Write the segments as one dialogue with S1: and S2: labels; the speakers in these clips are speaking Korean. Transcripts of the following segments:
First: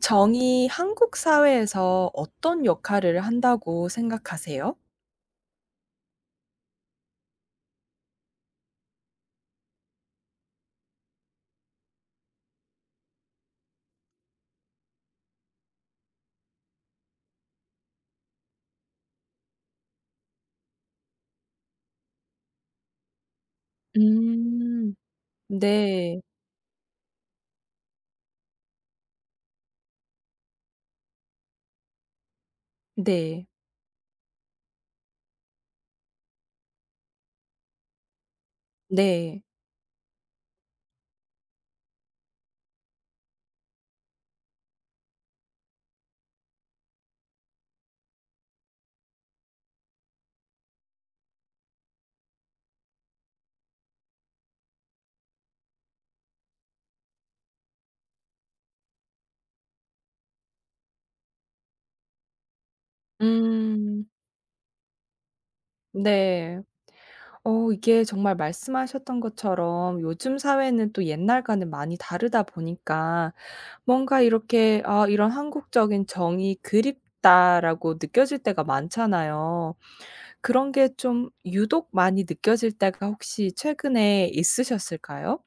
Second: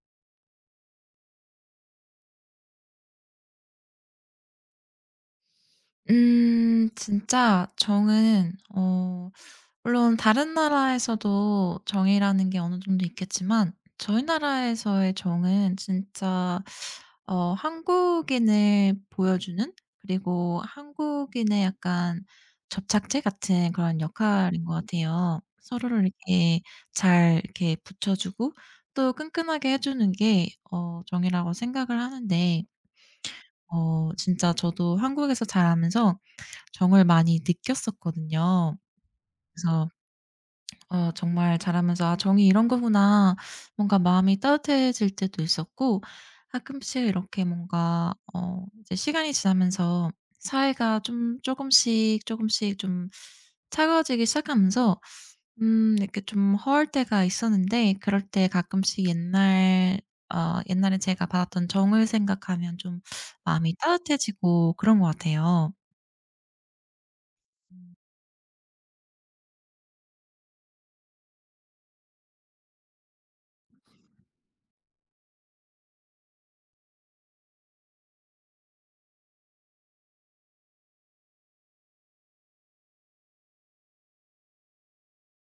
S1: 정이 한국 사회에서 어떤 역할을 한다고 생각하세요?
S2: 진짜 정은 물론 다른 나라에서도 정이라는 게 어느 정도 있겠지만 저희 나라에서의 정은 진짜 한국인을 보여주는 그리고 한국인의 약간 접착제 같은 그런 역할인 것
S1: 음.
S2: 같아요. 서로를
S1: 네.
S2: 이렇게 잘 이렇게 붙여주고 또 끈끈하게 해 주는 게 정이라고 생각을 하는데
S1: 네.
S2: 진짜 저도 한국에서 자라면서 정을 많이 느꼈었거든요.
S1: 네.
S2: 그래서 정말 자라면서 '아 정이 이런 거구나.' 뭔가 마음이 따뜻해질 때도 있었고 가끔씩 이렇게 뭔가 이제 시간이 지나면서 사이가 좀 쪼금씩, 쪼금씩 좀 차가워지기 시작하면서 이렇게 좀 허울 때가 있었는데 그럴 때 가끔씩 옛날에 제가 받았던 정을 생각하면 좀 마음이
S1: 음.
S2: 따뜻해지고 그런 것 같아요.
S1: 네. 어 이게 정말 말씀하셨던 것처럼 요즘 사회는 또 옛날과는 많이 다르다 보니까 뭔가 이렇게 '아 이런 한국적인 정이 그립다.'라고 느껴질 때가 많잖아요. 그런 게 좀 유독 많이 느껴질 때가 혹시 최근에 있으셨을까요?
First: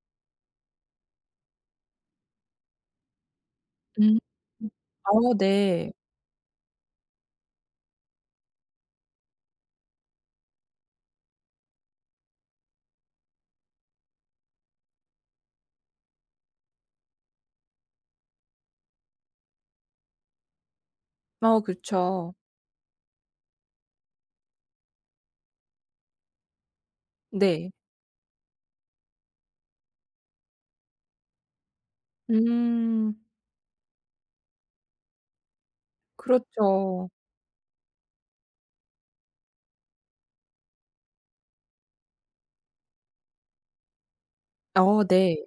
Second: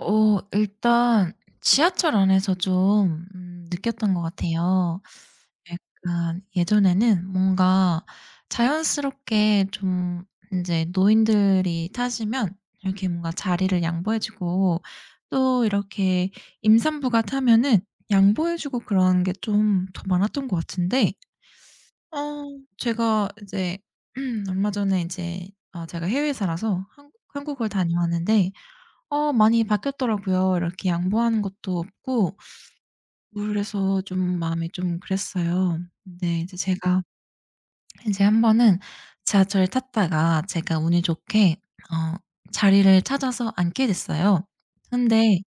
S2: 일단 지하철 안에서 좀 느꼈던
S1: 음.
S2: 것 같아요.
S1: 어 네.
S2: 약간 예전에는 뭔가 자연스럽게 좀 이제 노인들이 타시면 이렇게 뭔가 자리를 양보해 주고 또 이렇게 임산부가 타면은 양보해 주고 그런 게 좀 더 많았던 것 같은데
S1: 어
S2: 어
S1: 그쵸.
S2: 제가 이제 얼마 전에 이제 제가 해외에 살아서 한 한국을
S1: 네.
S2: 다녀왔는데 많이 바뀌었더라고요. 이렇게 양보하는 것도 없고
S1: 음.
S2: 우울해서 좀 마음이 좀 그랬어요. 근데 이제 제가
S1: 그렇죠.
S2: 이제 한 번은 지하철을 탔다가 제가 운이 좋게 어 자리를 찾아서 앉게 됐어요.
S1: 어
S2: 근데
S1: 네.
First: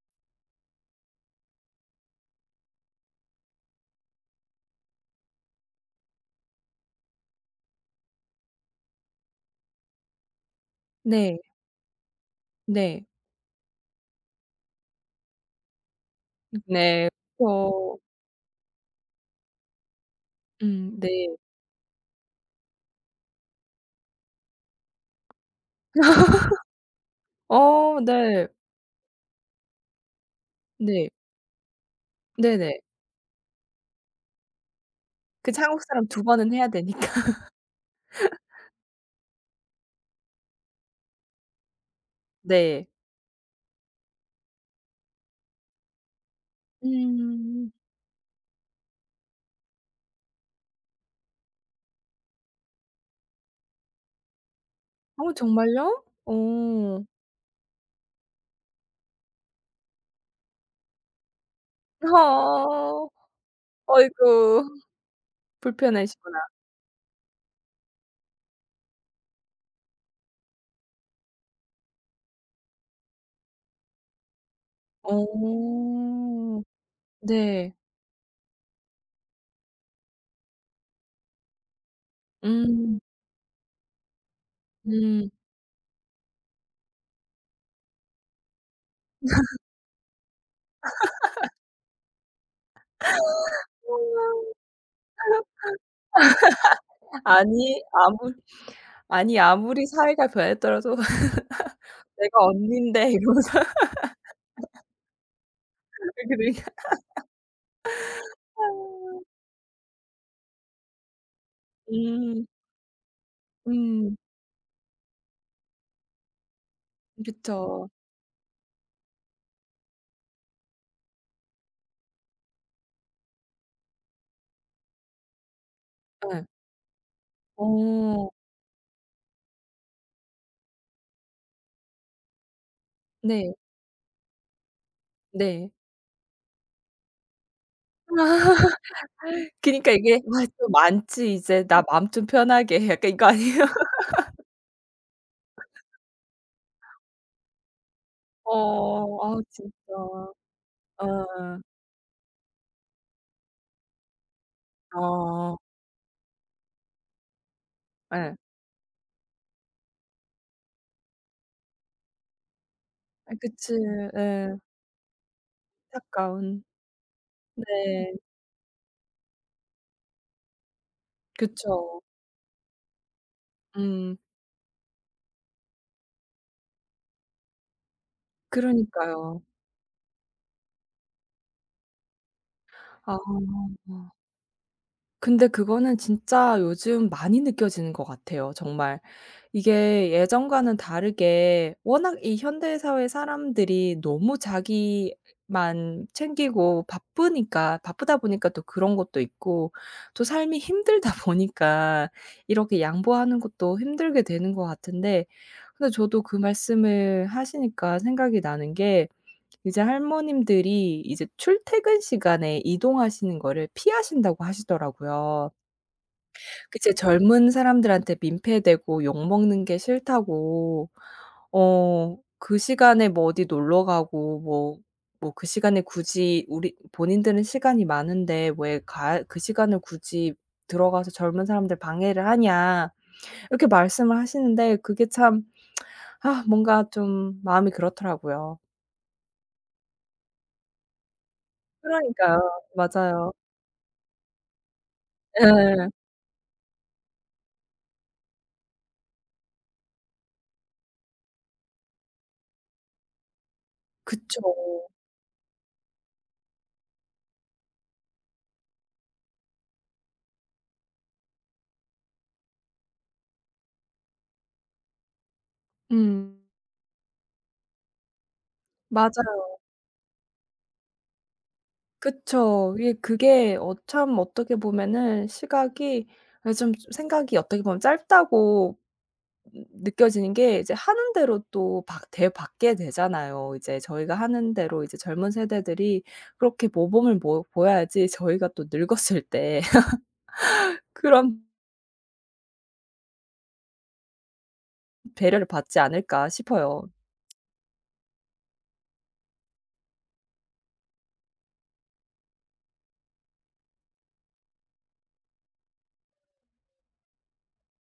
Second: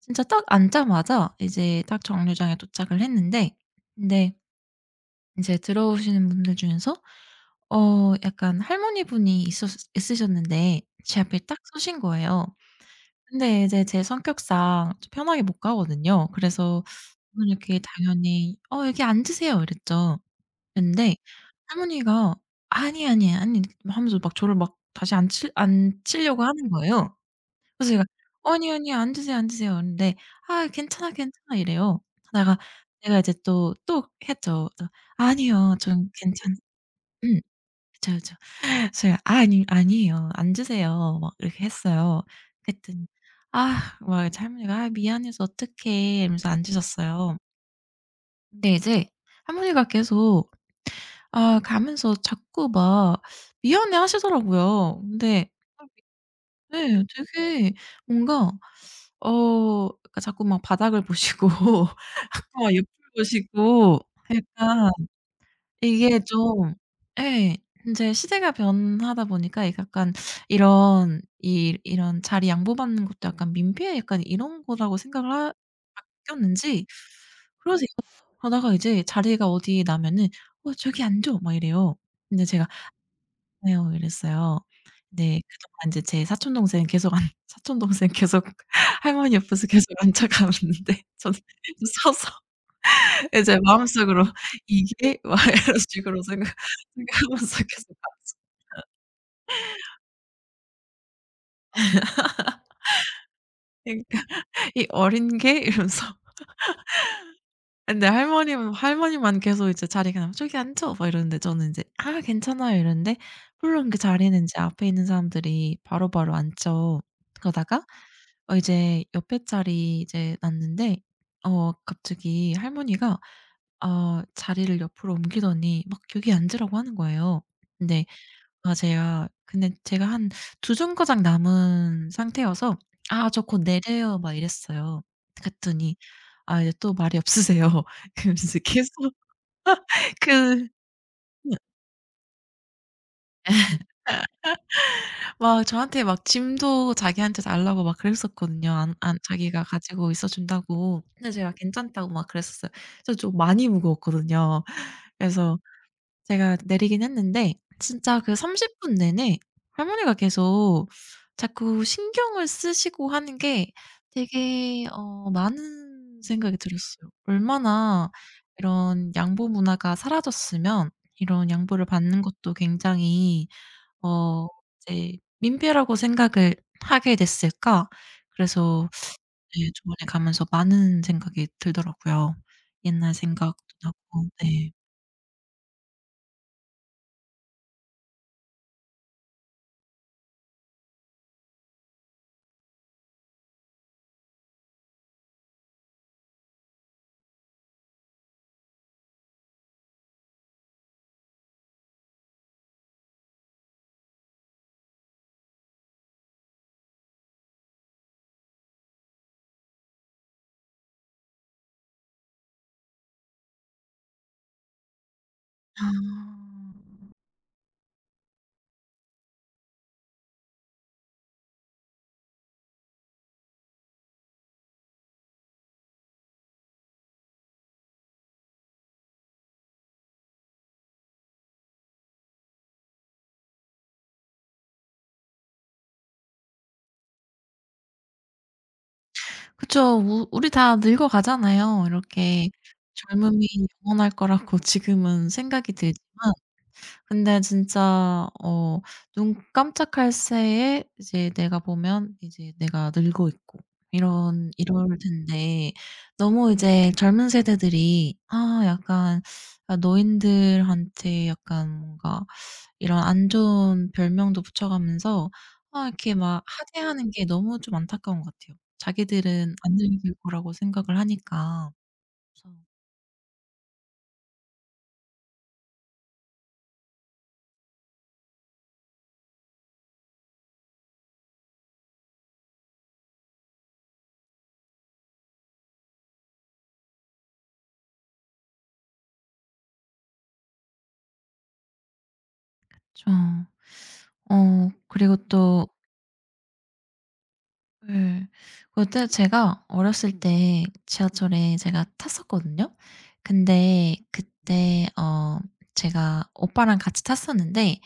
S2: 진짜 딱 앉자마자 이제 딱 정류장에 도착을 했는데 근데 이제 들어오시는 분들 중에서 약간 할머니 분이 있었으 있으셨는데 제 앞에
S1: 네.
S2: 딱 서신 거예요.
S1: 네.
S2: 근데 이제 제 성격상 좀 편하게 못 가거든요. 그래서
S1: 네.
S2: 저는 이렇게
S1: 그쵸.
S2: 당연히 "어 여기 앉으세요." 이랬죠.
S1: 네.
S2: 근데 할머니가 "아니, 아니, 아니." 하면서 막 저를 막 다시 앉히려고 하는 거예요. 그래서
S1: 어
S2: 제가
S1: 네.
S2: "어, "아니, 아니. 앉으세요, 앉으세요." 그러는데 "아
S1: 네.
S2: 괜찮아, 괜찮아." 이래요. 하다가
S1: 네네.
S2: 제가 이제 또 했죠. 그래서
S1: 그
S2: "아니요.
S1: 한국 사람
S2: 전
S1: 두 번은
S2: 괜찮"
S1: 해야 되니까.
S2: 음. 그쵸, 그쵸. 그래서 제가 "아 아니 아니에요. 앉으세요." 막 이렇게 했어요.
S1: 네.
S2: 그랬더니 "아." 막 할머니가 "아 미안해서 어떡해." 이러면서 앉으셨어요.
S1: 음.
S2: 근데 이제 할머니가 계속 가면서 자꾸 막 미안해 하시더라고요.
S1: 어
S2: 근데
S1: 정말요?
S2: 네
S1: 어.
S2: 되게 뭔가 그러니까 자꾸 막 바닥을 보시고 자꾸 막 옆을
S1: 어.
S2: 보시고
S1: 어이구
S2: 약간 이게
S1: 불편하시구나.
S2: 좀 예. 인제 시대가 변하다 보니까 이 약간 이런 자리 양보받는 것도 약간 민폐 약간 이런 거라고 생각을 하
S1: 어.
S2: 바뀌었는지
S1: 네.
S2: 그러세요. 그러다가 이제 자리가 어디 나면은 "어 저기 앉아." 막 이래요. 근데 제가
S1: 음.
S2: "아니요." 이랬어요.
S1: 음.
S2: 네. 그동안 인제 제 사촌 동생은 계속 안 사촌 동생은 계속 할머니 옆에서 계속 앉아 가는데 저는 서서 이제 마음속으로 '이게?' 막 이런 식으로 생각하면서
S1: 아니
S2: 계속 봤
S1: 아무 아니 아무리 사이가 변했더라도 "내가 언니인데." 이러면서
S2: 그러니까 '이 어린 개?' 이러면서.
S1: 그러
S2: 근데 할머님은 할머니만 계속 이제 자리에 그냥 "저기 앉아." 막 이러는데 저는 인제 "아
S1: 음.
S2: 괜찮아요." 이러는데 물론 그
S1: 음.
S2: 자리는 이제 앞에 있는 사람들이 바로바로 앉죠. 그러다가
S1: 그쵸.
S2: 이제 옆에 자리 이제 났는데 갑자기 할머니가 자리를 옆으로 옮기더니 막 "여기
S1: 예.
S2: 앉으라고." 하는 거예요. 근데
S1: 어.
S2: 맞아요. 근데 제가 한 두 정거장 남은 상태여서 "아 저
S1: 네.
S2: 곧 내려요." 막 이랬어요.
S1: 네.
S2: 그랬더니 아 이제 또 말이 없으세요. 그러면서 계속
S1: 그니까 이게 '아
S2: 그
S1: 좀 많지 이제. 나 마음 좀 편하게.' 해.' 약간 이거 아니에요?
S2: 막 저한테 막 짐도 자기한테 달라고 막 그랬었거든요. 안
S1: 어.
S2: 안
S1: 아
S2: 자기가
S1: 진짜.
S2: 가지고 있어 준다고. 근데 제가
S1: 어.
S2: 괜찮다고 막 그랬었어요. 저 좀 많이 무거웠거든요. 그래서
S1: 어.
S2: 제가 내리긴 했는데 진짜 그
S1: 예.
S2: 30분 내내 할머니가 계속 자꾸 신경을 쓰시고
S1: 아
S2: 하는 게
S1: 그치. 예.
S2: 되게 많은 생각이
S1: 안타까운.
S2: 들었어요. 얼마나
S1: 네.
S2: 이런 양보 문화가 사라졌으면 이런 양보를
S1: 그쵸.
S2: 받는 것도 굉장히
S1: 음.
S2: 어 이제 민폐라고 생각을 하게 됐을까? 그래서
S1: 그러니까요.
S2: 네 저번에 가면서 많은 생각이 들더라고요. 옛날
S1: 아.
S2: 생각도 나고. 네.
S1: 근데 그거는 진짜 요즘 많이 느껴지는 것 같아요 정말. 이게 예전과는 다르게 워낙 이 현대사회 사람들이 너무 자기만 챙기고 바쁘니까 바쁘다 보니까 또 그런 것도 있고 또 삶이 힘들다 보니까 이렇게 양보하는 것도 힘들게 되는 것 같은데 근데 저도 그 말씀을 하시니까 생각이 나는 게 이제 할머님들이 이제 출퇴근 시간에 이동하시는 거를 피하신다고 하시더라고요.
S2: 아.
S1: 그 이제 젊은 사람들한테 민폐되고 욕먹는 게 싫다고 어 그 시간에 뭐 어디 놀러 가고 뭐 뭐 그 시간에 굳이 우리 본인들은 시간이 많은데 왜 가 "그 시간을 굳이 들어가서 젊은 사람들 방해를 하냐." 이렇게 말씀을 하시는데 그게 참 아 뭔가 좀 마음이 그렇더라고요.
S2: 그쵸. 우 우리 다 늙어가잖아요.
S1: 그러니까요.
S2: 이렇게
S1: 맞아요.
S2: 젊음이 영원할 거라고 지금은 생각이
S1: 예.
S2: 들지만 근데 진짜 눈 깜짝할 새에 이제 내가 보면 이제 내가 늙어 있고
S1: 그쵸.
S2: 이런 이럴 텐데 너무 이제 젊은 세대들이 약간 노인들한테 약간 뭔가 이런 안 좋은 별명도 붙여가면서 아 이렇게
S1: 음.
S2: 막 하대하는 게 너무 좀 안타까운 것 같아요. 자기들은
S1: 맞아요.
S2: 안 늙을 거라고 생각을 하니까. 그래서
S1: 그쵸. 이게 그게 어 참 어떻게 보면은 시각이 아 좀 생각이 어떻게 보면 짧다고 느껴지는 게 이제 하는 대로 또 받 대받게 되잖아요. 이제 저희가 하는 대로 이제 젊은 세대들이 그렇게 모범을 모 보여야지 저희가 또 늙었을 때 그런
S2: 그쵸. 그리고
S1: 배려를
S2: 또
S1: 받지 않을까 싶어요.
S2: 예. 그때 제가 어렸을 때 지하철에 제가 탔었거든요. 근데 그때 제가 오빠랑 같이 탔었는데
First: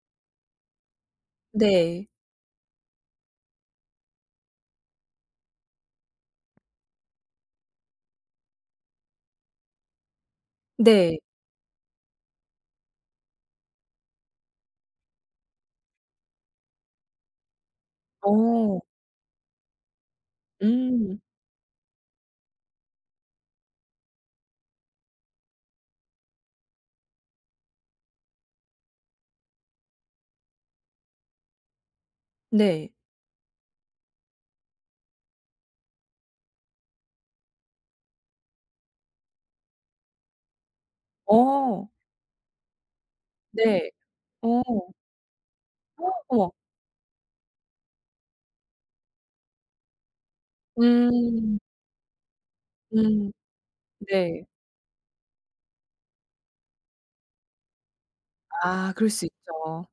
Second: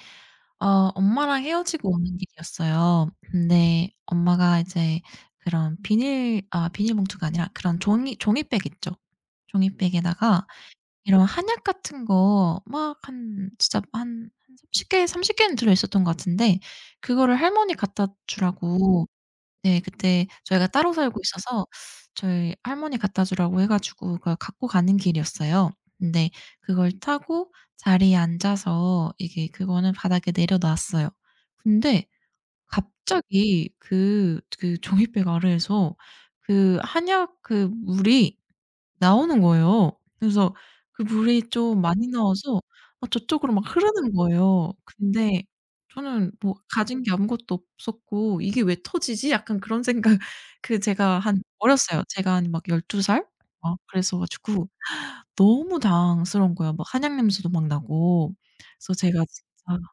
S2: 어 엄마랑 헤어지고
S1: 네.
S2: 오는 길이었어요. 근데 엄마가 이제 그런 비닐 아 비닐봉투가 아니라 그런 종이백 있죠. 종이백에다가
S1: 네.
S2: 이런 한약 같은 거 막 한 진짜 한 삼십 개30 개는 들어 있었던 것 같은데 그거를 할머니 갖다
S1: 어.
S2: 주라고 네. 그때 저희가 따로 살고
S1: 음.
S2: 있어서 저희 할머니 갖다 주라고 해 가지고 그걸 갖고 가는 길이었어요. 근데 그걸 타고 자리에 앉아서 이게 그거는 바닥에 내려 놨어요. 근데
S1: 네.
S2: 갑자기 그 그 종잇백 아래에서 그 한약 그 물이 나오는 거예요. 그래서 그 물이 좀
S1: 어.
S2: 많이 나와서 막 저쪽으로 막
S1: 네.
S2: 흐르는
S1: 어.
S2: 거예요. 근데 저는
S1: 어머.
S2: 뭐 가진 게 아무것도 없었고 '이게 왜 터지지?' 약간 그런 생각 그 제가 한
S1: 음.
S2: 어렸어요. 제가 한 막 12 살?
S1: 음.
S2: 막 그래서
S1: 네.
S2: 가지고 너무 당스러운 거예요. 막 한약 냄새도 막 나고. 그래서
S1: 아 그럴
S2: 제가
S1: 수
S2: 진짜
S1: 있죠.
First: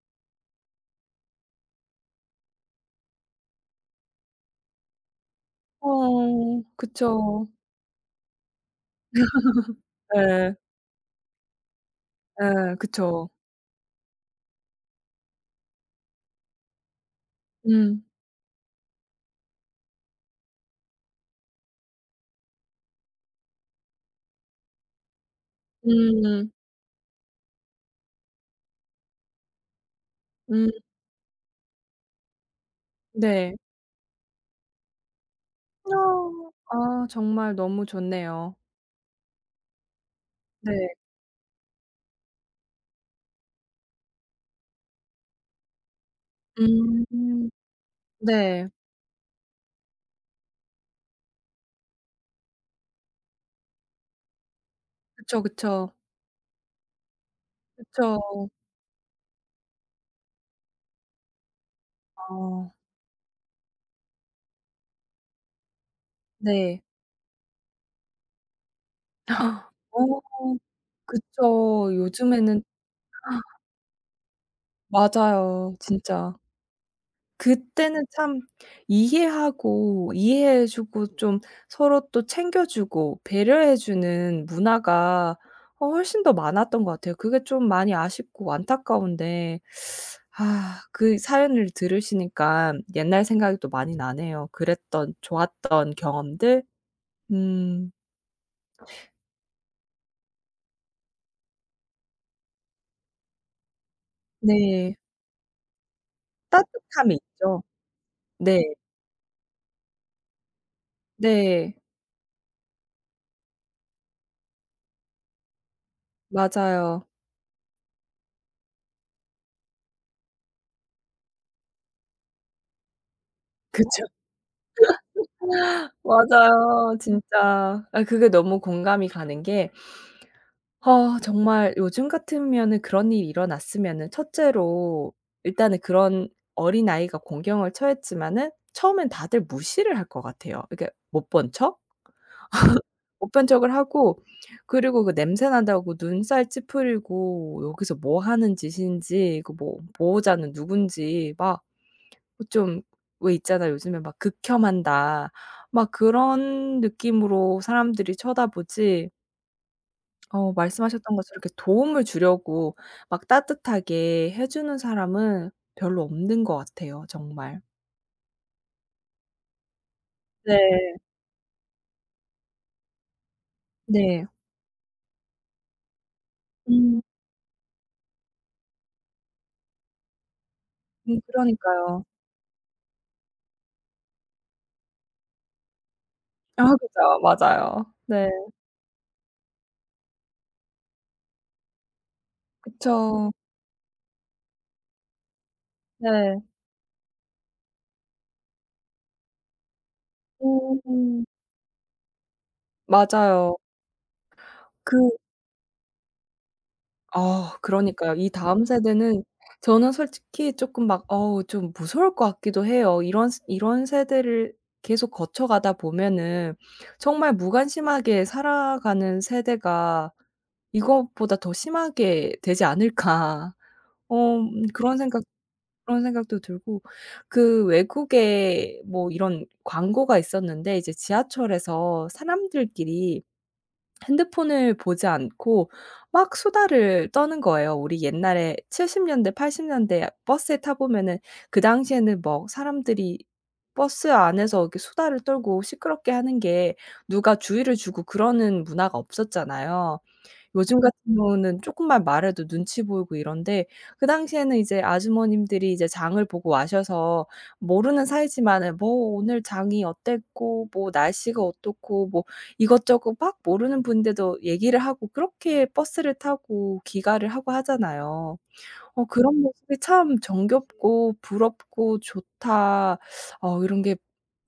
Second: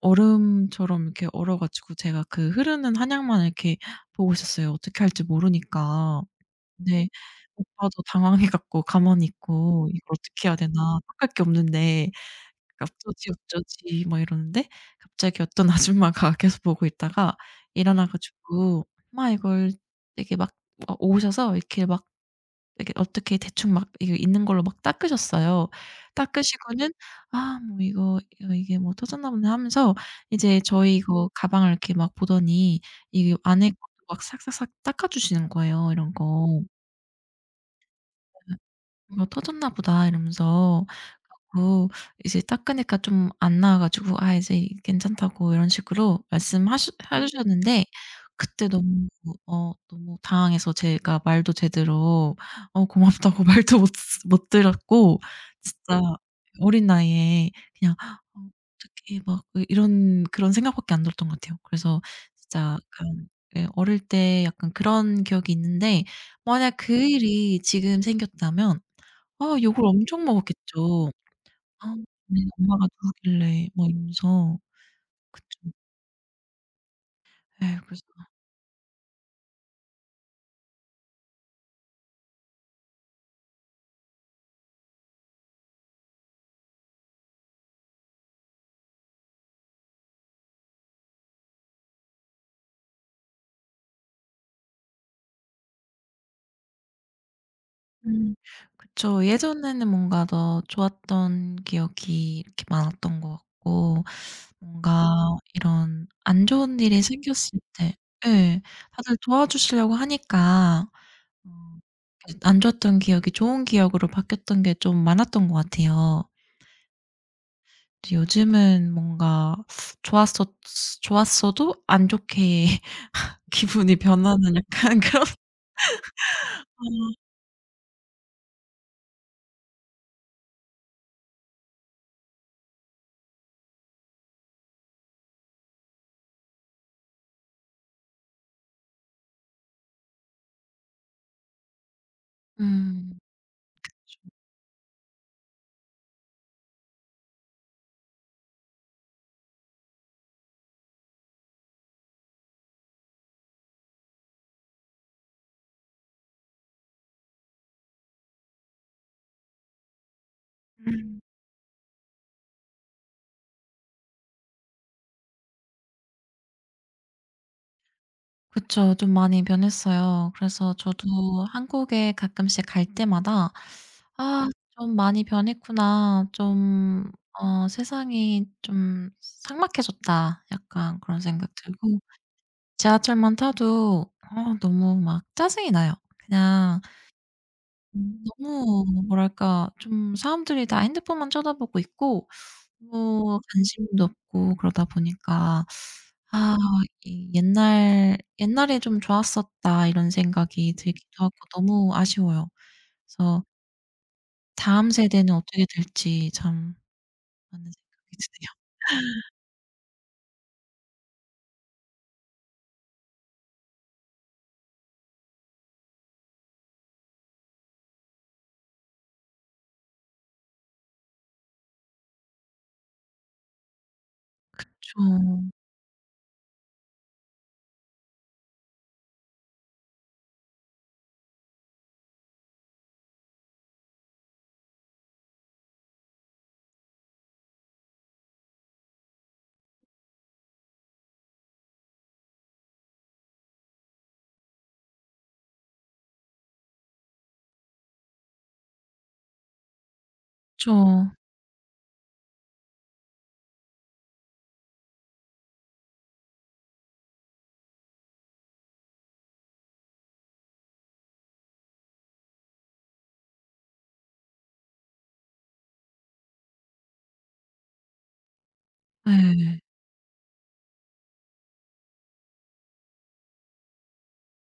S2: 얼음처럼 이렇게 얼어 가지고 제가 그 흐르는 한약만 이렇게 보고 있었어요 어떻게 할지 모르니까.
S1: 어
S2: 네.
S1: 그쵸.
S2: 오빠도 당황해 갖고 가만히 있고 '이걸 어떻게
S1: 예.
S2: 해야 되나. 닦을 게 없는데
S1: 예
S2: 그러니까
S1: 그쵸.
S2: 어쩌지, 어쩌지.' 막 이러는데 갑자기 어떤 아줌마가 계속 보고 있다가
S1: 음.
S2: 일어나 가지고 막 이걸 되게 막 오셔서 이렇게 막 이렇게 어떻게 대충 막 이게 있는 걸로 막 닦으셨어요.
S1: 음.
S2: 닦으시고는 '아 뭐 이거 이거 이게 뭐 터졌나 보네.' 하면서 이제
S1: 음
S2: 저희 이거 가방을 이렇게 막 보더니 이
S1: 네.
S2: 안에 것도 막 싹싹싹 닦아 주시는 거예요,
S1: 어.
S2: 이런 거.
S1: 아 정말 너무 좋네요.
S2: 뭐 '터졌나 보다.' 이러면서
S1: 네.
S2: 자고 이제 닦으니까 좀 안 나와 가지고 "아 이제 괜찮다."고 이런 식으로 말씀하셨 해
S1: 음.
S2: 주셨는데
S1: 네.
S2: 그때 너무 너무 당황해서 제가 말도 제대로 고맙다고 말도 못 드렸고
S1: 그쵸, 그쵸.
S2: 진짜 어린 나이에 그냥
S1: 그쵸.
S2: '어 어떡해.' 막 이 이런 그런 생각밖에 안 들었던 것 같아요. 그래서 진짜
S1: 어
S2: 약간 예 어릴 때 약간 그런 기억이 있는데 만약
S1: 네.
S2: 그 일이 지금 생겼다면 아 욕을
S1: 어
S2: 엄청 먹었겠죠.
S1: 그쵸.
S2: 아 네
S1: 요즘에는
S2: 엄마가 누구길래 뭐 이러면서. 그쵸.
S1: 맞아요. 진짜.
S2: 예 그래서
S1: 그때는 참 이해하고 이해해 주고 좀 서로 또 챙겨 주고 배려해 주는 문화가 어 훨씬 더 많았던 것 같아요. 그게 좀 많이 아쉽고 안타까운데 아 그 사연을 들으시니까 옛날 생각이 또 많이 나네요. 그랬던 좋았던 경험들. 음
S2: 음 그쵸. 예전에는 뭔가 더 좋았던 기억이 이렇게 많았던 것 같고
S1: 네.
S2: 뭔가 이런 안 좋은 일이
S1: 따뜻함이
S2: 생겼을
S1: 있죠.
S2: 때 예
S1: 네.
S2: 다들 도와주시려고 하니까 어
S1: 네.
S2: 이안 좋았던 기억이 좋은 기억으로 바뀌었던 게 좀 많았던 것 같아요.
S1: 맞아요.
S2: 이제 요즘은 뭔가 좋았었 좋았어도 안 좋게 기분이
S1: 그쵸.
S2: 변하는 약간 그런
S1: 맞아요.
S2: 어.
S1: 진짜. 아 그게 너무 공감이 가는 게 아 정말 요즘 같으면은 그런 일이 일어났으면은 첫째로 일단은 그런 어린아이가 공경을 처했지만은 처음엔 다들 무시를 할 것 같아요. 이게 못 본 척?
S2: 음.
S1: 못 본 척을 하고 그리고 그 냄새 난다고 눈살 찌푸리고 여기서 뭐 하는 짓인지 그 뭐 보호자는 누군지 막 좀 왜 있잖아요. 요즘에 막 극혐한다. 막 그런 느낌으로 사람들이 쳐다보지 어 말씀하셨던
S2: 음.
S1: 것처럼 이렇게 도움을 주려고 막 따뜻하게 해 주는 사람은 별로 없는 것 같아요 정말.
S2: 그쵸. 좀 많이 변했어요.
S1: 네.
S2: 그래서 저도 한국에 가끔씩 갈 때마다
S1: 네.
S2: '아 네. 좀 많이 변했구나.
S1: 음.
S2: 좀 세상이 좀 삭막해졌다.' 약간 그런 생각 들고
S1: 그러니까요.
S2: 지하철만 타도 아 너무 막 짜증이 나요.
S1: 아
S2: 그냥
S1: 그죠. 맞아요. 네.
S2: 너무 뭐랄까 좀 사람들이 다 핸드폰만 쳐다보고 있고
S1: 그쵸.
S2: 뭐 관심도 없고 그러다 보니까
S1: 네.
S2: '아 이 옛날에 좀 좋았었다.' 이런 생각이 들기도
S1: 음음.
S2: 하고 너무 아쉬워요. 그래서
S1: 맞아요.
S2: 다음
S1: 그
S2: 세대는 어떻게 될지 참
S1: 아
S2: 많은
S1: 그러니까요.
S2: 생각이
S1: 이
S2: 드네요.
S1: 다음 세대는 저는 솔직히 조금 막 어우 좀 무서울 것 같기도 해요. 이런 세대를 계속 거쳐가다 보면은 정말 무관심하게 살아가는 세대가 '이것보다 더 심하게 되지 않을까.' 어 음, 그런
S2: 그쵸.
S1: 생각 그런 생각도 들고 그 외국에 뭐 이런 광고가 있었는데 이제 지하철에서 사람들끼리 핸드폰을 보지 않고 막 수다를 떠는 거예요. 우리 옛날에 70년대 80년대 버스에 타 보면은 그 당시에는 뭐 사람들이 버스 안에서 이렇게 수다를 떨고 시끄럽게 하는 게 누가 주의를 주고 그러는 문화가 없었잖아요.
S2: 그쵸.
S1: 요즘 같은 경우는 조금만 말해도 눈치 보이고 이런데 그 당시에는 이제 아주머님들이 이제 장을 보고 와셔서 모르는 사이지만은 뭐 오늘 장이 어땠고 뭐 날씨가 어떻고 뭐 이것저것 막 모르는 분인데도 얘기를 하고 그렇게 버스를 타고 귀가를 하고 하잖아요. 어 그런
S2: 예.
S1: 모습이 참 정겹고 부럽고 좋다. 어 이런 게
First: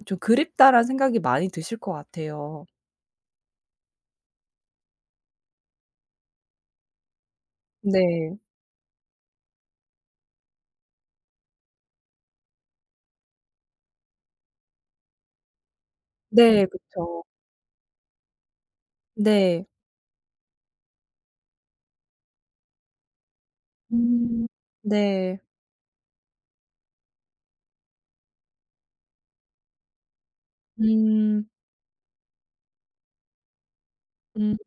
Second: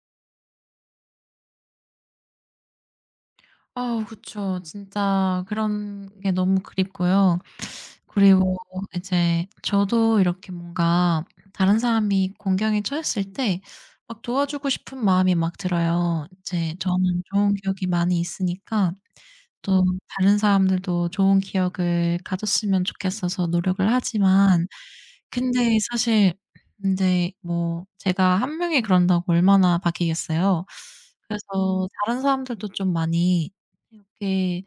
S1: 좀 '그립다.'라는 생각이 많이 드실 것 같아요.
S2: 아 그쵸. 진짜 그런 게 너무 그립고요.
S1: 네.
S2: 그리고 이제 저도 이렇게 뭔가 다른 사람이 공경에 처했을 때 막 도와주고 싶은 마음이 막 들어요.
S1: 네.
S2: 이제 저는
S1: 그쵸.
S2: 좋은 기억이 많이 있으니까
S1: 네.
S2: 또 다른 사람들도 좋은 기억을 가졌으면 좋겠어서 노력을
S1: 음.
S2: 하지만
S1: 네.
S2: 근데 사실 인제 뭐 제가 한 명이 그런다고 얼마나 바뀌겠어요.
S1: 음.
S2: 그래서 다른 사람들도 좀 많이
S1: 음.
S2: 이렇게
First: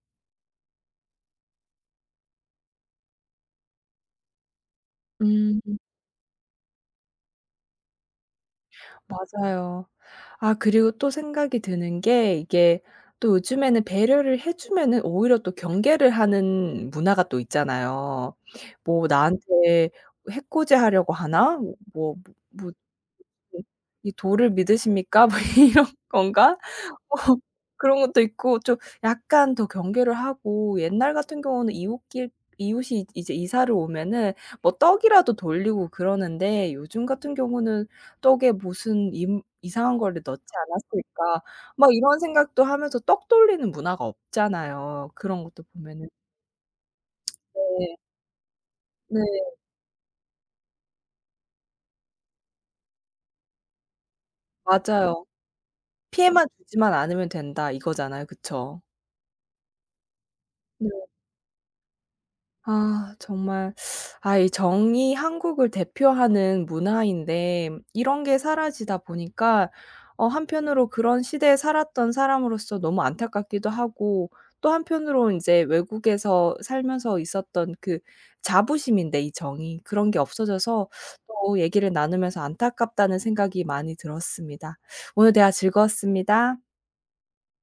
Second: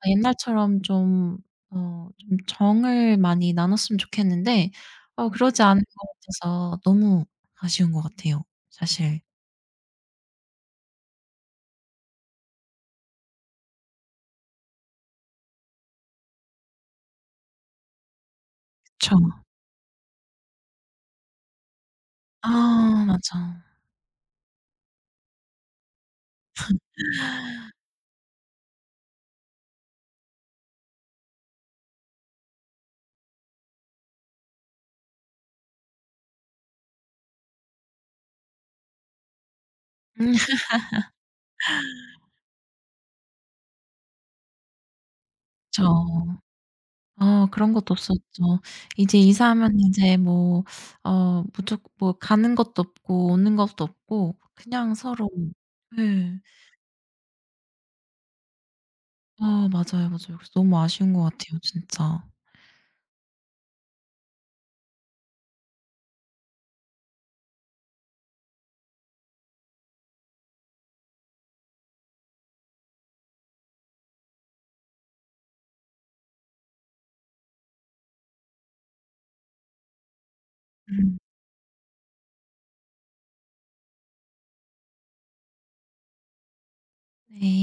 S2: 아 옛날처럼 좀 좀 정을 많이 나눴으면 좋겠는데
S1: 음.
S2: 그러지 않은 것 같아서 너무 아쉬운 것 같아요 사실.
S1: 맞아요. 아 그리고 또 생각이 드는 게 이게 또 요즘에는 배려를 해 주면은 오히려 또 경계를 하는 문화가 또 있잖아요. 뭐
S2: 그쵸.
S1: 나한테 해코지하려고 하나? 뭐 뭐
S2: 아
S1: 뭐
S2: 맞아.
S1: 이 "도를 믿으십니까?" 뭐 이런 건가? 어 그런 것도 있고 좀 약간 더 경계를 하고 옛날 같은 경우는 이웃길 이웃이 이제 이사를 오면은 뭐 떡이라도 돌리고 그러는데 요즘 같은 경우는 '떡에 무슨 임 이상한 거를
S2: 음
S1: 넣지 않았을까?' 막 이런 생각도 하면서 떡 돌리는 문화가 없잖아요. 그런 것도
S2: 그쵸.
S1: 보면은.
S2: 그런 것도
S1: 네.
S2: 없었죠. 이제
S1: 네.
S2: 이사하면 인제 뭐 무조 뭐 가는 것도 없고 오는 것도 없고 그냥
S1: 맞아요.
S2: 서로 예.
S1: 피해만 주지만 않으면 된다 이거잖아요. 그쵸?
S2: 아 맞아요, 맞아요. 그래서 너무 아쉬운 것 같아요 진짜.
S1: 아 정말 아 이 정이 한국을 대표하는 문화인데 이런 게 사라지다 보니까 어 한편으로 그런 시대에 살았던 사람으로서 너무 안타깝기도 하고 또 한편으로는 제 외국에서 살면서 있었던 그 자부심인데 이 정이 그런 게 없어져서
S2: 음.
S1: 또 얘기를 나누면서 안타깝다는 생각이 많이 들었습니다. 오늘 대화 즐거웠습니다.
S2: 네.